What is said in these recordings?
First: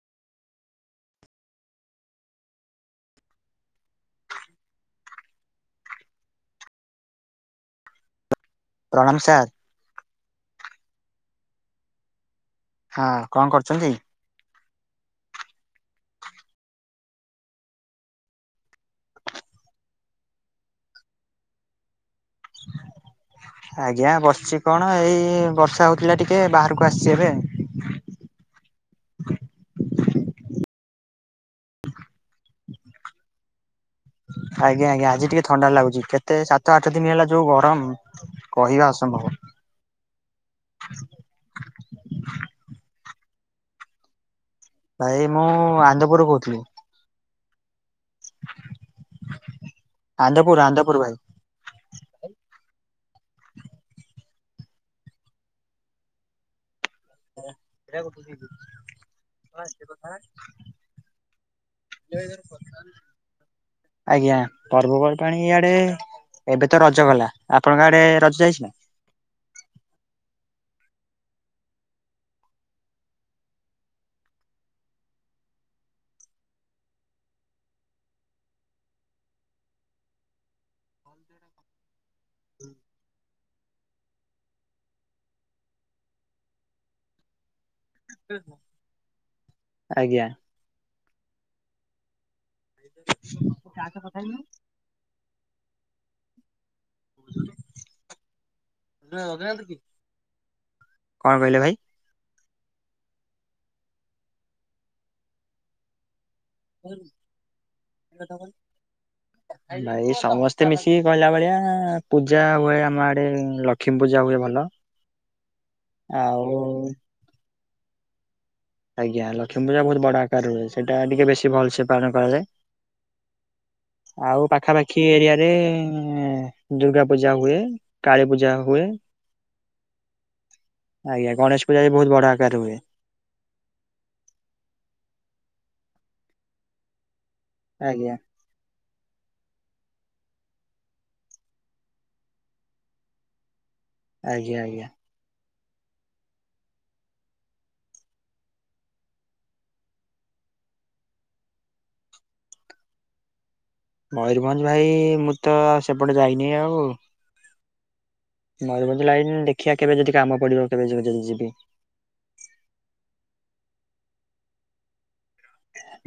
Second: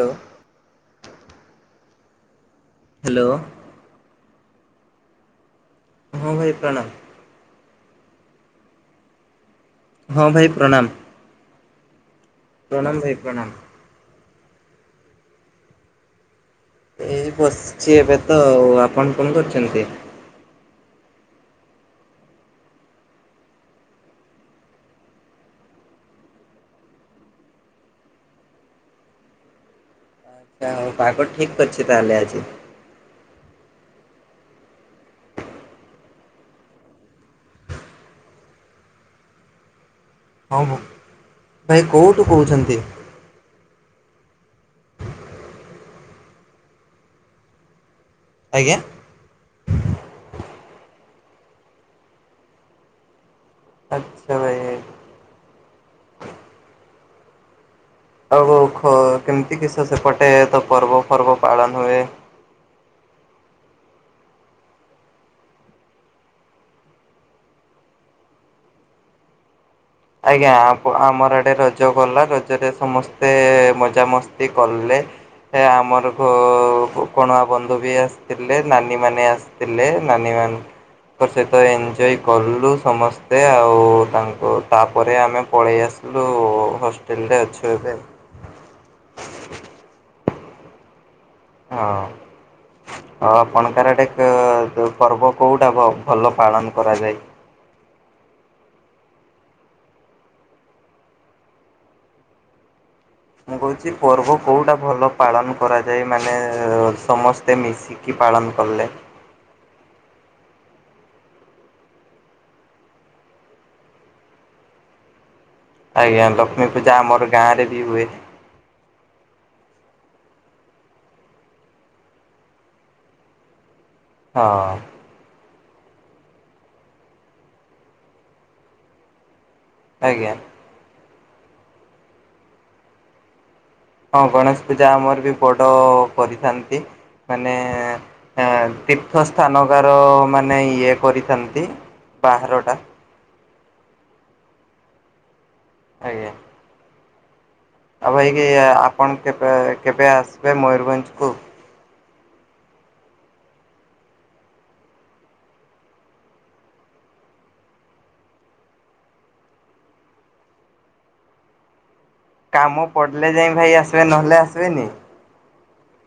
Hello. Hello. ହଁ ଭାଇ ପ୍ରଣାମ। ପ୍ରଣାମ ସାର୍। ହଁ ଭାଇ ପ୍ରଣାମ। ପ୍ରଣାମ ହଁ ଭାଇ କଣ ପ୍ରଣାମ। କରୁଛନ୍ତି? ଏଇ ବସିଛି ଏବେ ତ ଆଉ। ଆପଣ କଣ କରୁଛନ୍ତି? ଆଜ୍ଞା ବସିଛି କଣ ଏଇ ବର୍ଷା ହଉଥିଲା ଟିକେ ବାହାରକୁ ଆସିଛି ଏବେ। ଆଚ୍ଛା। ଆଉ ପାଗ ଠିକ ଅଛି ତାହେଲେ ଆଜି? ହଁ ଆଜ୍ଞା ଆଜ୍ଞା ଆଜି ଟିକେ ଥଣ୍ଡା ଲାଗୁଛି। କେତେ ସାତ ଆଠ ଦିନ ହେଲା ଯୋଉ ଗରମ କହିବା ଅସମ୍ଭବ। ହଁ ଭାଇ କୋଉଠୁ କହୁଛନ୍ତି? ଭାଇ ମୁଁ ଆନନ୍ଦପୁରରୁ କହୁଥିଲି। ଆଜ୍ଞା ଆନ୍ଧପୁର ଆନ୍ଧ ପୁର ଭାଇ। ଆଚ୍ଛା ଭାଇ। ଉଁ। ଆଉ ଖ କେମିତି କିସ ସେପଟେ ତ ପର୍ବ ଫର୍ବ ପାଳନ ହୁଏ? ଆଜ୍ଞା ପର୍ବପର୍ବାଣି ଇଆଡେ ଏବେ ତ ରଜ ଗଲା। ଆପଣଙ୍କ ଆଡେ ରଜ ଯାଇଛି ନା? ଆଜ୍ଞା ଆ ଆମର ଆଡେ ରଜ ଗଲା। ରଜରେ ସମସ୍ତେ ମଜାମସ୍ତି କଲେ। ଏ ଆମର ଘ କୋଣଆ ବନ୍ଧୁ ବି ଆସିଥିଲେ। ନାନୀ ମାନେ ଆସିଥିଲେ। ନାନୀ ମା ତାଙ୍କ ସହିତ ଏନ୍ଜୟ କଲୁ ସମସ୍ତେ ଆଉ ତାଙ୍କୁ ତାପରେ ଆମେ ପଳେଇ ଆସିଲୁ ହଷ୍ଟେଲରେ ଅଛ [unintelligible] ଆଜ୍ଞା। ହଁ ଆଉ ଆପଣଙ୍କର ଆଡେ କେ ପର୍ବ କୋଉଁଟା ଭ-ଭଲ ପାଳନ କରାଯାଏ? କଣ କହିଲେ ଭାଇ? ମୁଁ କହୁଛି ପର୍ବ କୋଉଟା ଭଲ ପାଳନ କରାଯାଏ? ମା ନେ ସମସ୍ତେ ମିଶିକି ପାଳନ କଲେ। ଭାଇ ସମସ୍ତେ ମିଶିକି କହିଲା ଭଳିଆ ପୂଜା ହୁଏ ଆମଆଡେ ଲକ୍ଷ୍ମୀ ପୂଜା ହୁଏ ଭଲ। ଆଜ୍ଞା ଲକ୍ଷ୍ମୀ ଆଉ ପୂଜା ଆମର ଗାଁରେ ବି ହୁଏ। ଆଜ୍ଞା ଲକ୍ଷ୍ମୀ ପୂଜା ବହୁତ ବଡ ଆକାରରେ ହୁଏ। ସେଇଟା ଟିକେ ବେଶୀ ଭଲସେ ପାଳନ କରାଯାଏ। ଆଉ ହଁ ପାଖାପାଖି ଏରିଆରେ ଏଁ ଦୁର୍ଗା ପୂଜା ହୁଏ। କାଳୀ ପୂଜା ହୁଏ। ଆଜ୍ଞା। ଆଜ୍ଞା ଗଣେଶ ପୂଜା ବି ବହୁତ ବଡ ଆକାରରେ ହୁଏ। ହଁ ଗଣେଶ ପୂଜା ଆମରବି ବଡ କରିଥାନ୍ତି। ମାନେ ଆଜ୍ଞା ଏଁ ତୀର୍ଥ ସ୍ଥାନ ପ୍ରକାର ମାନେ ଇଏ କରିଥାନ୍ତି ବାହାରଟା। ଆଜ୍ଞା ଆଜ୍ଞା। ଆଜ୍ଞା। ଆଉ ଭାଇକି ଆପଣ କେବେ କେବେ ଆସିବେ ମୟରଭଞ୍ଜକୁ? ମୟୂରଭଞ୍ଜ ଭାଇ ମୁଁ ତ ସେପଟେ ଯାଇନି ଆଉ। ମୟୂରଭଞ୍ଜ ଲାଇନ ଦେଖିଆ କେବେ ଯଦି କାମ ପଡିବ କେବେ ଯ-ଯଦି ଯିବି। କାମ ପଡିଲେ ଯାଇଁ ଭାଇ ଆସିବେ ନହେଲେ ଆସିବେନି?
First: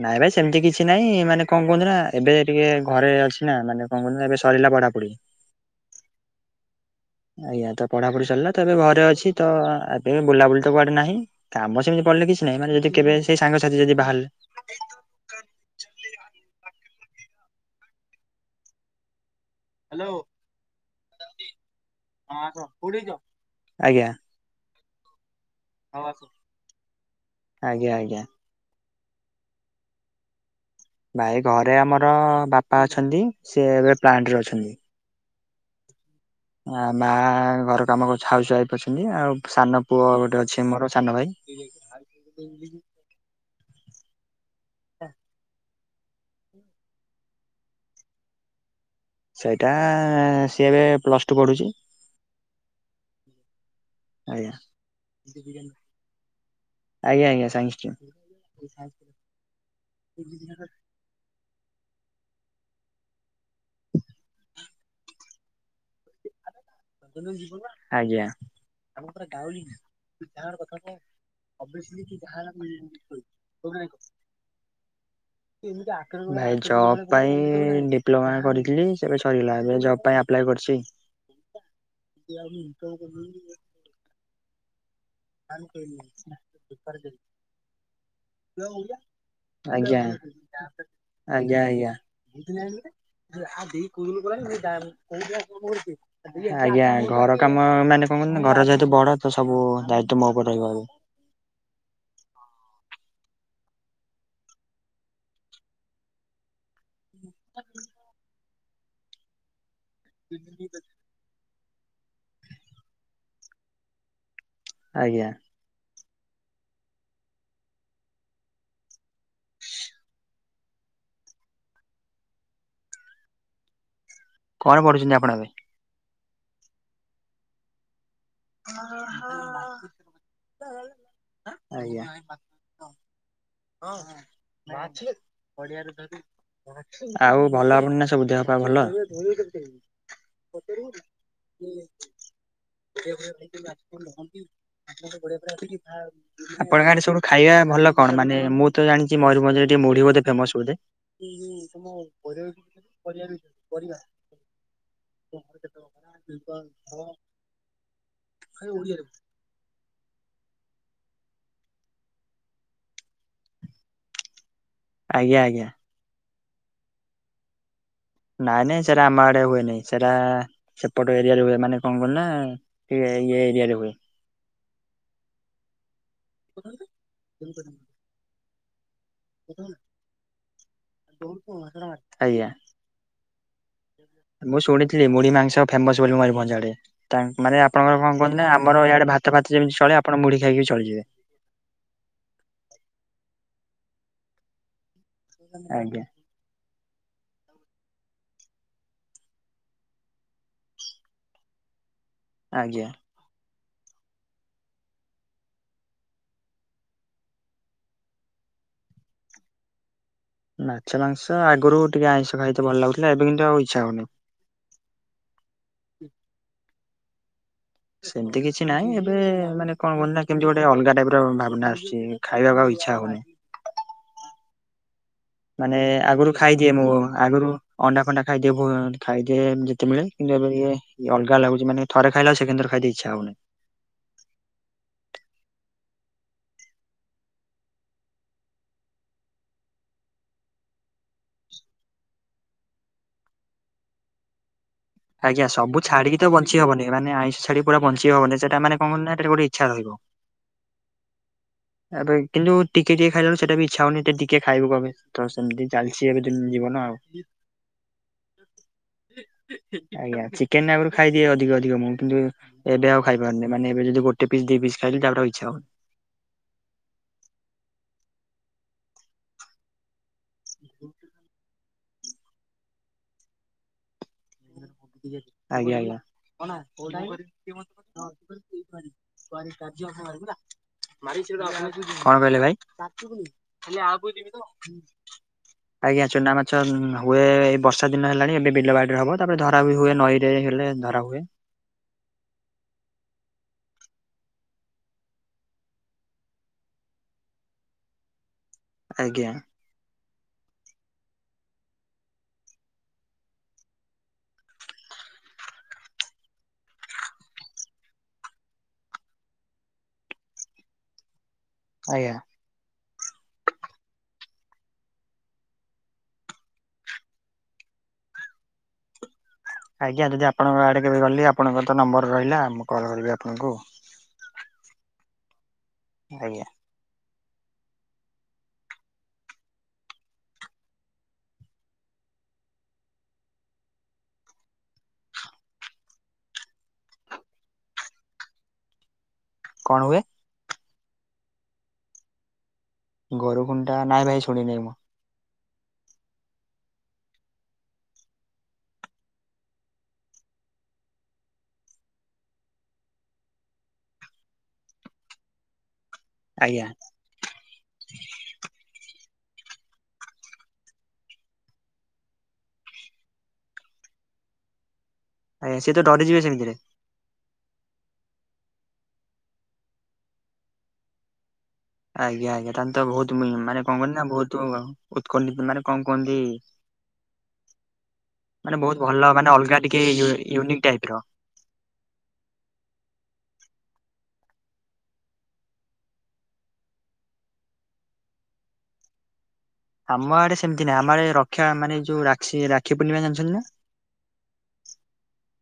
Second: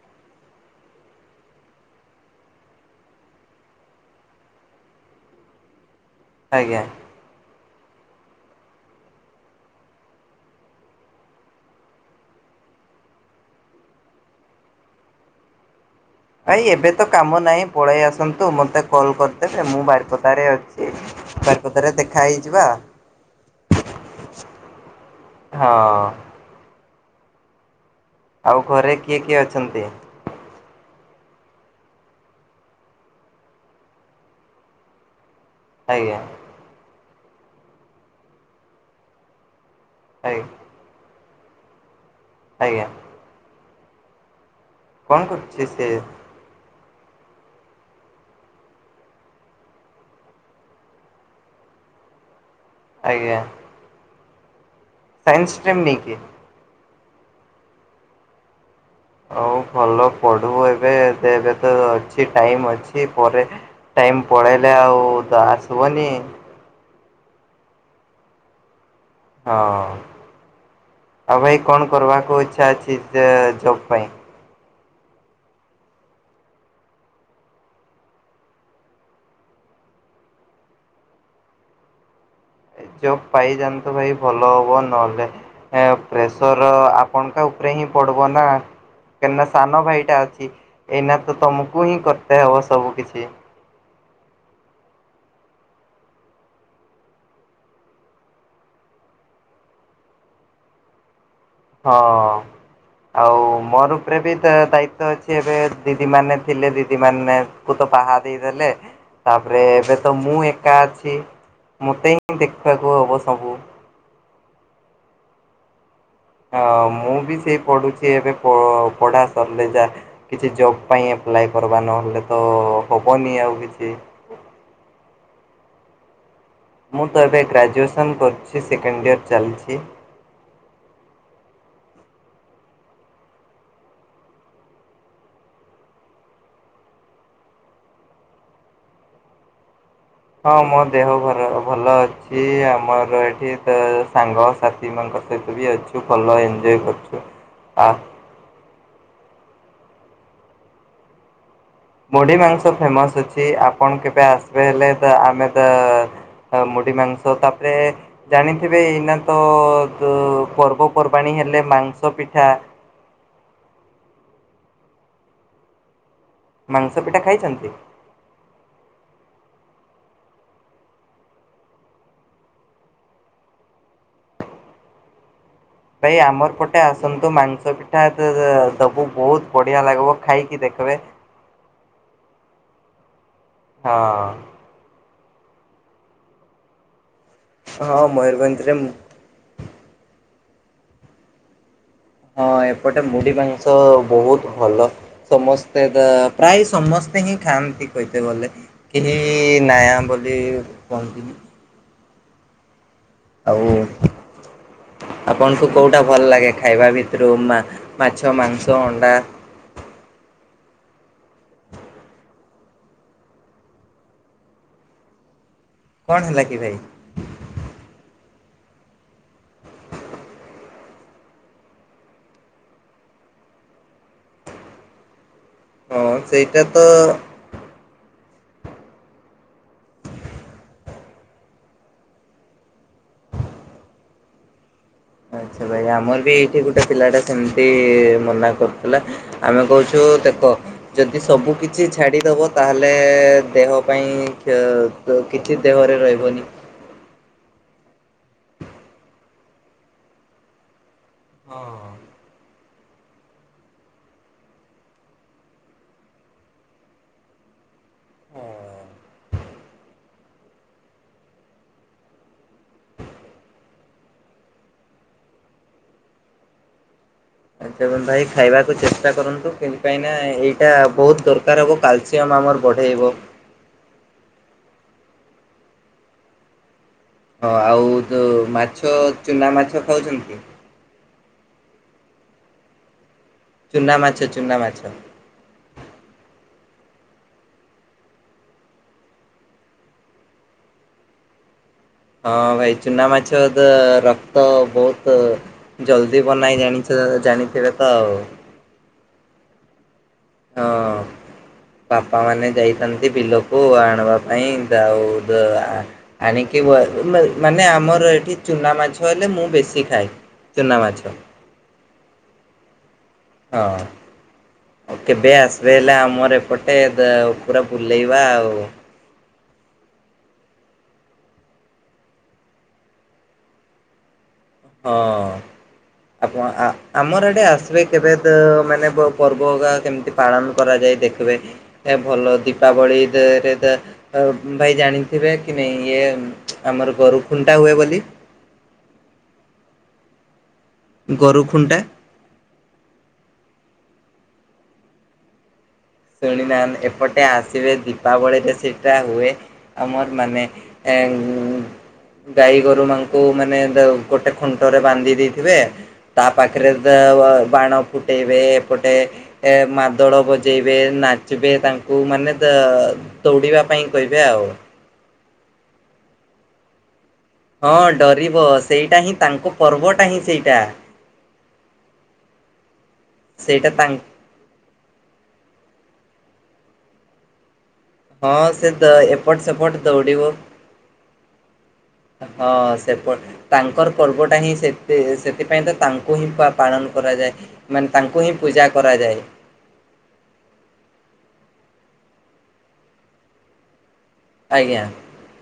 ନାଇଁ ଭାଇ ସେମିତି କିଛି ନାଇଁ ମାନେ କଣ କୁହନ୍ତି ନା ଏବେ ଟିକେ ଘରେ ଅଛିନା ମାନେ କଣ କୁହନ୍ତୁ ନା ଏବେ ସରିଲା ପଢାପଢି। ଆଜ୍ଞା। ଆଜ୍ଞା ତ ପଢାପଢି ସରିଲା ତ ଏବେ ଘରେ ଅଛି ତ ଏବେ ବୁଲାବୁଲି ତ କୁଆଡେ ନାହିଁ କାମ ସେମିତି ପଡିଲେ କିଛି ନାଇଁ ମାନେ ଯଦି କେବେ ସେଇ ସାଙ୍ଗସାଥି ଯଦି ବାହା ନାଇଁ ଏବେତ କାମ ନାହିଁ ପଳେଇ ଆସନ୍ତୁ ମତେ କଲ କରି ମୁଁ ବାରିପଦାରେ ଅଛି ବାରିପଦା ରେ ଦେଖାହେଇଯିବା। ଆଜ୍ଞା। ହଁ। ଆଜ୍ଞା। ଆଉ ଘରେ କିଏ କିଏ ଅଛନ୍ତି? ଭାଇ ଘରେ ଆମର ବାପା ଅଛନ୍ତି ସେ ଏବେ ପ୍ଲାଣ୍ଟରେ ଅଛନ୍ତି। ଆଜ୍ଞା। ଆ ମା ଘର କାମକରୁ ହାଉସ୍ ୱାଇଫି‌ ଅଛନ୍ତି ଆଉ ସାନ ପୁଅ ଗୋଟେ ଆଜ୍ଞା ଅଛି ମୋର ସାନ ଭାଇ। ଆଜ୍ଞା କଣ କରୁଛି ସେ? ସେଇଟା ସିଏ ଏବେ ପ୍ଲସ ଟୁ ପଢୁଛି। ଆଜ୍ଞା। ଆଜ୍ଞା। ସାଇନ୍ସ୍ ଷ୍ଟ୍ରିମ୍ ନେଇକି ଆଜ୍ଞା ଆଜ୍ଞା ସାଇନ୍ସ୍ ଷ୍ଟ୍ରିମ୍। ହଉ ଭଲ ପଢୁ ଏବେ ଏବେ ଅଛି ଟାଇମ ଅଛି ପରେ ଟାଇମ ପଳେଇଲେ ଆଉ ତ ଆସିବନି। ଆଜ୍ଞା ହଁ। [unintelligible] ଆଉ ଭାଇ କଣ କରିବାକୁ ଇଚ୍ଛା ଅଛି ଜବ ପାଇଁ? ଭାଇ ଜବ ପାଇଁ ଡିପ୍ଲୋମା କରିଥିଲି ସେବେ ସରିଲା ଏବେ ଜବ ପାଇଁ ଆପଲାଇ କରିଛି। [inaudible] ଏ ଜବ ପାଇଯାନ୍ତୁ ଭାଇ ଭଲ ହବ ନହଲେ ପ୍ରେସର ଆପଣଙ୍କ ଉପରେହିଁ ପଡିବନା। କାହିଁନା ସାନ ଆଜ୍ଞା। ଭାଇଟା ଅଛି ଏଇନା ତ ଆଜ୍ଞା ତମକୁ ଆଜ୍ଞା ହିଁ କରତେ ହବ ସବୁ କିଛି। [unintelligible] ଆଜ୍ଞା ଘର କାମ ମାନେ କଣ କରୁ ଘର ଯେହେତୁ ବଡ଼ ତ ସବୁ ଦାୟିତ୍ଵ ମୋ ଉପରେ ରହିବ ଆଉ। ହଁ। ଆଉ ମୋର ଉପରେ ବି ତ ଦାୟିତ୍ଵ ଅଛି ଏବେ ଦିଦି ମାନେ ଥିଲେ ଦି ମାନେ କୁ ତ ବାହା ଦେଇଦେଲେ ତାପରେ ଏବେ ତ ମୁଁ ଏକା ଅଛି। ମୋତେ ହିଁ ଦେଖିବାକୁ ହେବ ସବୁ। ଆଜ୍ଞା। ହ ମୁଁ ବି ସେଇ ପଢୁଛି ଏବେ ପଢ଼ା ସରିଲେ ଯା କିଛି ଜବ୍ ପାଇଁ ଆପ୍ଲାଏ କରବା ନହେଲେ ତ ହେବନି ଆଉ କିଛି। କଣ ପଢୁଛନ୍ତି ଆପଣ ଏବେ? ମୁଁ ତ ଏବେ ଗ୍ରାଜୁଏସ [unintelligible] ଆଜ୍ଞା। ହଁ ହଁ ମାଛ ପଡ଼ିଆରେ [unintelligible] ଆଉ ଭଲ [unintelligible] ନା ସବୁ ଦେହ ପା ଭଲ। ହଁ ମୋ ଦେହ ଭଲ ଅଛି ଆମ ମୋର ଏଠି ତ ସାଙ୍ଗ ସାଥି ଙ୍କ ସହିତ ବି ଅଛୁ ଭଲ ଏଞ୍ଜୟ୍ ଆପଣଙ୍କ ଆଡେ ସବୁ କରୁଛୁ ଖାଇବା ଭଲ ଆ କଣ ମାନେ ମୁଁ ତ ଜାଣିଛି ମୟୂରଭଞ୍ଜରେ ଟିକେ ମୁଢି ବୋଧେ ଫେମସ ବୋଧେ। ମୁଢ଼ି ମାଂସ ଫେମସ୍ ଅଛି ଆପଣ କେବେ ଆସିବେ ହେଲେ ତ ଆମେ ତ ମୁଢ଼ି ମାଂସ ତାପରେ ଜାଣିଥିବେ ଏଇନା ତ ପର୍ବ ପର୍ବାଣୀ ହେଲେ ମାଂସ ପିଠା। ଆଜ୍ଞା ଆଜ୍ଞା। ମାଂସ ପିଠା ଖାଇଛନ୍ତି। ନାଇଁ ନାଇଁ ସେଟା ଆମ ଆଡ଼େ ହୁଏ ନାଇଁ ସେଟା ସେପଟ ଏରିଆ ରେ ହୁଏ ମାନେ କଣ କହିଲ ନା ଇଏ ଏରିଆରେ ହୁଏ। ଭାଇ ଆମର ପଟେ ଆସନ୍ତୁ ମାଂସ ପିଠା ଦବୁ। ବହୁତ ବଢ଼ିଆ ଲାଗ୍ବ ଖାଇକି ଦେଖ୍। ବେ ଆଜ୍ଞା। ମୁଁ ଶୁଣିଥିଲି ମୁଢି ମାଂସ ଫେମସ୍ ବୋଲି ମୟୁର୍ ଭଞ୍ଜଆଡ଼େ। ତା ମାନେ ଆପଣଙ୍କର ହଁ କଣ କୁନ୍ତି ନା ମୟୂରଭଞ୍ଜରେ ଆମର ଇଆଡେ ଭାତ ଫାତ ଯେମିତି ଚଳେ ଆପଣ ମୁଢି ଖାଇକି ଚଳିଯିବେ। ହଁ ଏପଟେ ମୁଢି ମାଂସ ବହୁତ ଭଲ। ସମସ୍ତେ ତ ଆଜ୍ଞା ପ୍ରାୟ ସମସ୍ତ ହିଁ ଖାଆ ଠିକତ ଗଲେ କେହି ନାୟା ବୋଲି କହନ୍ତି। ଆଜ୍ଞା। ଆଉ। ଆପଣଙ୍କୁ କୋଉଟା ଭଲ ଲାଗେ ଖାଇବା ଭିତରୁ ମାଛ ମାଂସ ଅଣ୍ଡା। [inaudible] ମାଛ ମାଂସ ଆଗରୁ ଟିକେ ଆଇଁଷ ଖାଇତେ ଭଲ ଲାଗୁଥିଲା ଏବେ କିନ୍ତୁ ଆଉ ଇଚ୍ଛା ହଉନି। କଣ ହେଲା କି ଭାଇ? ସେମିତି କିଛି ନହିଁ ଏବେ ମାନେ କଣ କୁୁ ନା କେମିତି ଗୋଟେ ଅଲଗା ଟାଇପ୍ ର ଭାବନା ଆସୁଛି ଖାଇବାକୁ ଆଉ ଇଚ୍ଛା ହଉନି। [inaudible] ମାନେ ହଁ ଆଗରୁ ସେଇଟା ଖାଇଦିଏ ତ ମୁଁ ଆଗରୁ ଅଣ୍ଡା ଫଣ୍ଡା। ଖାଇଦିଏ ଖାଇଦିଏ ଯେତେ ମିଳେ କିନ୍ତୁ ଏବେଇ ଅଲଗା ଲାଗୁଛି ମାନ ରେ ଖାଇଲା ସେକେଣ୍ଡ ୍ ଥର ଖାଇଦେ ଇଚ୍ଛା ହଉନହିଁ। [inaudible] ଆଛା ଭାଇ ଆମର ବି ଏଇଠି ଗୋଟେ ପିଲା ଟା ସେମିତି ମନା କରୁଥିଲା ଆମେ କହୁଛୁ ଦେଖ ଯଦି ସବୁ କିଛି ଛାଡ଼ିଦବ ତାହେଲେ ଦେହ ପାଇଁ ଇଁ ଆଜ୍ଞା ସବୁ ଛାଡିକି ତ ବଞ୍ଚି ହବନି ମାନେ ଆଇଁଷ ଛାଡି ପୁରା ବଞ୍ଚି କିଛି ହବନି ସେଟା ମାନେ କଣ କରଟ ଗୋଟେ ଇଛା ରହିବ। ଏବେ କିନ୍ତୁ ଟିକେ ଟିକେ ଖାଇଲା ବେଳକୁ ସେଟା ବି ଇଛା ହଉନି ଏଟା ଟିକେ ଖାଇବୁ ଏବେ ତ ସେମିତି ଚାଲିଚଛି ଏବେ ଦିନ ଯିବୁ। କ ନା ଆଉ। [inaudible] [inaudible] ଆଜ୍ଞା ଚିକେନ ଆଗରୁ ଖାଇଦିଏ ଅଧିକ ଅଧିକ ମୁଁ କିନ୍ତୁ ଏବେ ଆଉ ଖାଇ ପାରୁନି ମାନେ ଏବେ ଯଦି ଗୋଟେ ପିସ୍ ଦି ପିସ୍। ଖାଇଲି ତା ପରେ ଆଉ ଇଛା ହଉନି। [inaudible] ଆଛା ଏବଂ ଭାଇ ଖାଇବାକୁ ଚେଷ୍ଟା କରନ୍ତୁ ସେଥିପାଇଁ ନା ଏଇଟା ବହୁତ ଦରକାର। କାରକୁ କାଲସୟମ୍ ଆମର ବଢ଼େଇବ। ଆଜ୍ଞା ଆଜ୍ଞା। [unintelligible] କଣ କହିଲେ ହଁ ଆଉ ଯୋଉ ମାଛ ଚୁନା ମାଛ ଖାଉଛନ୍ତି? ଭାଇ? ଚୁନା ମାଛ ଚୁନା ମାଛ ଆଜ୍ଞା ଚୁନା ମାଛ ଆଚ୍ଛା ହୁଏ ଏ ବର୍ଷା ଦିନ ହେଲାଣି ଏବେ ବିଲବାଡ଼ିରେ ହେବ। ତାପରେ ଧରା ବି ହୁଏ ନଈରେ ହେଲେ ଧରା ହୁଏ। ହଁ ଭାଇ ଚୁନା ମାଛ ରକ୍ତ ବହୁତ୍। ଜଲଦି ବନଇ ଜାଣିଛ ଜାଣିଥିବେ ତ ଆଉ। ଆଜ୍ଞା। ହଁ। ବାପା ମାନେ ଯାଇଥାନ୍ତି ବିଲକୁ ଆଣ୍ ବା ପାଇଁ ଯାଉ- ଯୋ-ଆଣିକି [unintelligible] ମାନେ ଆମର ଏଇଠି ଚୁନା ମାଛ ହେଲେ ମୁଁ ବେଶୀ ଖାଏ। ଚୁନାମାଛ। ଆଜ୍ଞା। ହଁ। କେବେ ଆସ୍ ବେ ହେଲେ ଆମର ଏପଟେ ପୁରା ବୁଲେଇବା ଆଉ। ଆଜ୍ଞା ଯଦି ଆପଣଙ୍କ ଆଡ଼େ କେବେ ଗଲି ଆପଣଙ୍କର ତ ନମ୍ବର ରହିଲା ମୁଁ କଲ୍ କରିବି ଆପଣଙ୍କୁ। ହଁ ଆଜ୍ଞା ଆପଣ ଆ ଆମର ଏଠି ଆସିବେ କେବେ ମାନେ ପର୍ବକା କେମିତି ପାଳନ କରାଯାଏ ଦେଖିବେ। ଭଲ ଦୀପାବଳିରେ ଭାଇ ଜାଣିଥିବେ କି ନାଇ ଇଏ ଆମର୍ ଗୋରୁ ଖୁଣ୍ଟା ହୁଏ ବୋଲି। କଣ ହୁଏ? ଗୋରୁ ଖୁଣ୍ଟା। ଗୋରୁ ଖୁଣ୍ଡା ନାଇ ଭାଇ ଶୁଣିନେଇ ମୁଁ। ଶୁଣି ନା ଏପଟେ ଆସିବେ ଦୀପାବଳିରେ ସେଇଟା ହୁଏ। ଆମର ମାନେ ଏ। ଗାଈ ଗୋରୁମାଙ୍କୁ ମାନେ ଦ ଗୋଟେ ଖୁଣ୍ଟରେ ବାନ୍ଧି ଦେଇଥିବେ। ତା ଆଜ୍ଞା ପାଖରେ ଦେ ବାଣ ଫୁଟେଇବେ ଏପଟେ ଏ ମାଦଳ ବଜେଇବେ। ନାଚିବେ ତାଙ୍କୁ ମାନେ ଦ ଦୌଡିବା ପାଇଁ କହିବେ ଆଉ। ଆଜ୍ଞା ସେତ ଦରି ଯିବେ ସେମିତିରେ। ହଁ ଡରିବ ସେଇଟା ହିଁ ତାଙ୍କ ପର୍ବଟା ହିଁ ସେଇଟା। ଆଜ୍ଞା ଆଜ୍ଞା ତହେନେତ ବହୁତ ମାନେ ସେଇଟା କଣ କର ତାଙ୍କ ନା ବହୁତ ଉତ୍କଣ୍ଠିତ ମାନେ କ କୁହନ୍ତି। ହଁ ମାନେ ସେ ବହୁତ ଭଲ ମାନେ ଏପଟ ଅଲଗା ସେପଟ ଟିକେ ଦୌଡିବ ୟୁ-ୟୁନିକ୍ ଟାଇପର। ହଁ ସେପ ତାଙ୍କର ପର୍ବ ଟା ହିଁ ସେତେ ସେଥିପାଇଁ ତ ତାଙ୍କୁ ହିଁ ପା-ପାଳନ କରାଯାଏ ମାନେ ତାଙ୍କୁ ହିଁ ପୂ ପୂଜା କରାଯାଏ। ଆମ ଆଡେ ସେମିତି ନାଇଁ ଆମର ରକ୍ଷା ମାନେ ଯୋଉ ରାକ୍ଷୀ ରାକ୍ଷୀ ପୂର୍ଣ୍ଣିମା ଜାଣିଛନ୍ତି ନା। ଆଜ୍ଞା।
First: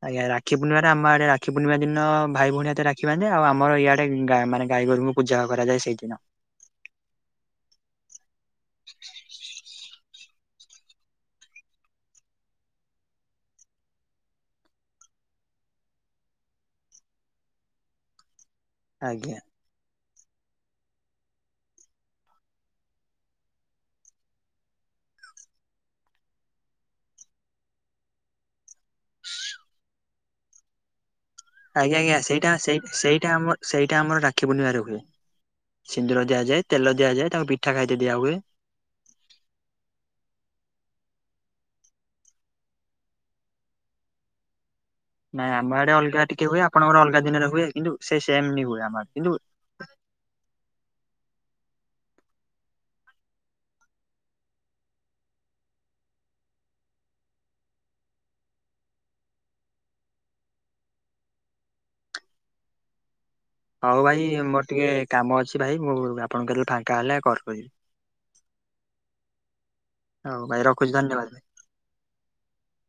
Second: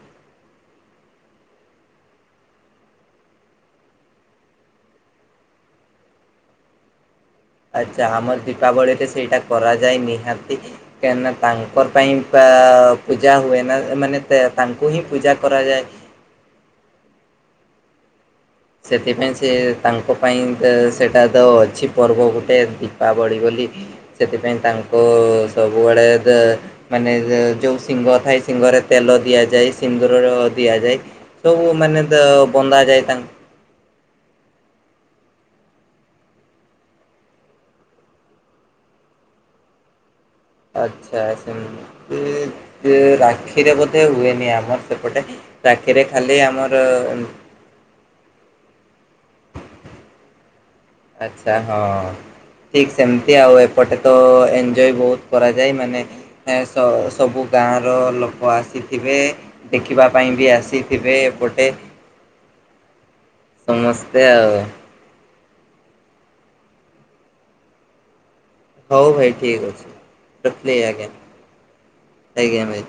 ଆଜ୍ଞା ରାକ୍ଷି। ପୂର୍ଣ୍ଣିାରେ ଆେ ରାକ୍ଷୀ ପୂର୍ଣି ଦିନ ଭାଇ ଭଉଣୀ ହାତରେ ରାକ୍ଷୀ ବାନ୍ଧେ ଆମ ଇଆଡେ ଗା ମାନ ଗାଈ ଗୋରୁଙ୍କୁ ପୂଜା କରା ରା ସେଇଦିନ। ଆଚା ଆମର ଦୀପାବଳିରେ ସେଇଟା କରାଯାଏ ନିହା କାହିଁନା ତାଙ୍କ ପାଇଁ ପା ପୂଜା ହୁଏ ନା ମାନେ ତେ ତାଙ୍କୁ ହିଁ ପୂଜା କରାଯାଏ। ସେଥିପାଇଁ ଆଜ୍ଞା ସେ ତାଙ୍କ ପାଇଁ ତ ସେଇଟା ତ ଅଛି ପର୍ବ ଗୋଟେ ଦୀପାବଳି ବୋଲି ସେଥିପାଇଁ ତାଙ୍କ ସବୁବେଳେ ଯ ମାନେ ଯୋଉ ସିଙ୍ଗ ଥାଏ ସିଙ୍ଗରେ ତେଲ ଦିଆଯାଏ ସିନ୍ଦୁର ଦିଆଯାଏ ସବୁ ଆଜ୍ଞା ମାନେ ଆଜ୍ଞା ତ ସେଇଟା ସେଇ ବନ୍ଧା ଯାଏ ସେଇଟା ତାଙ୍କୁ ଆମ ସେଇଟା ଆମର ରାକ୍ଷୀ ପୂର୍ଣ୍ଣିମାରେ ହୁଏ। ସିନ୍ଦୁର ଦିଆଯାଏ ତେଲ ଦିଆଯାଏ ତାଙ୍କୁ ପିଠା ଖାଇଟେ ଦିଆ ହୁଏ। [unintelligible] ଆଛା ସେମିତି ରାକ୍ଷୀରେ ବୋଧେ ହୁଏନି ଆମର ସେପଟେ ନାଇଁ ଆମ ଆଡେ ରାକ୍ଷୀରେ ଅଲଗା ଖାଲି ଟିକେ ହୁଏ ଆମର ଆପଣଙ୍କର ଅଲଗା ଦିନରେ ହୁଏ କିନ୍ତୁ ସେମ ହୁଏ ଆମ କିନ୍ତୁ ଆଛା ହଁ। ଠିକ ସେମିତି ଆଉ ଏପଟେ ତ ଏନଞ୍ଜୟ ବହୁତ କରାଯାଏ ମାନେ ସ-ସବୁ ଗାଁର ଲୋକ ଆସିଥିବେ ଦେଖିବା ପାଇଁ ବି ଆସିଥିବେ ଏପଟେ [unintelligible] ହଉ ଭାଇ ଆଉ ମୋର ଟିକେ କାମ ଅଛି ଭାଇ ମୁଁ ଆପଣଙ୍କ କେତଲେ ଫାଙ୍କା ହେଲେ ଆଉ କଲ କରିବି। ହଉ ଭାଇ ଠିକ ଅଛି। ହଉ ଭାଇ ରଖିଲ ରଖୁଛି ଆଜ୍ଞା ଧନ୍ୟବାଦ। ଆଜ୍ଞା ଭାଇ।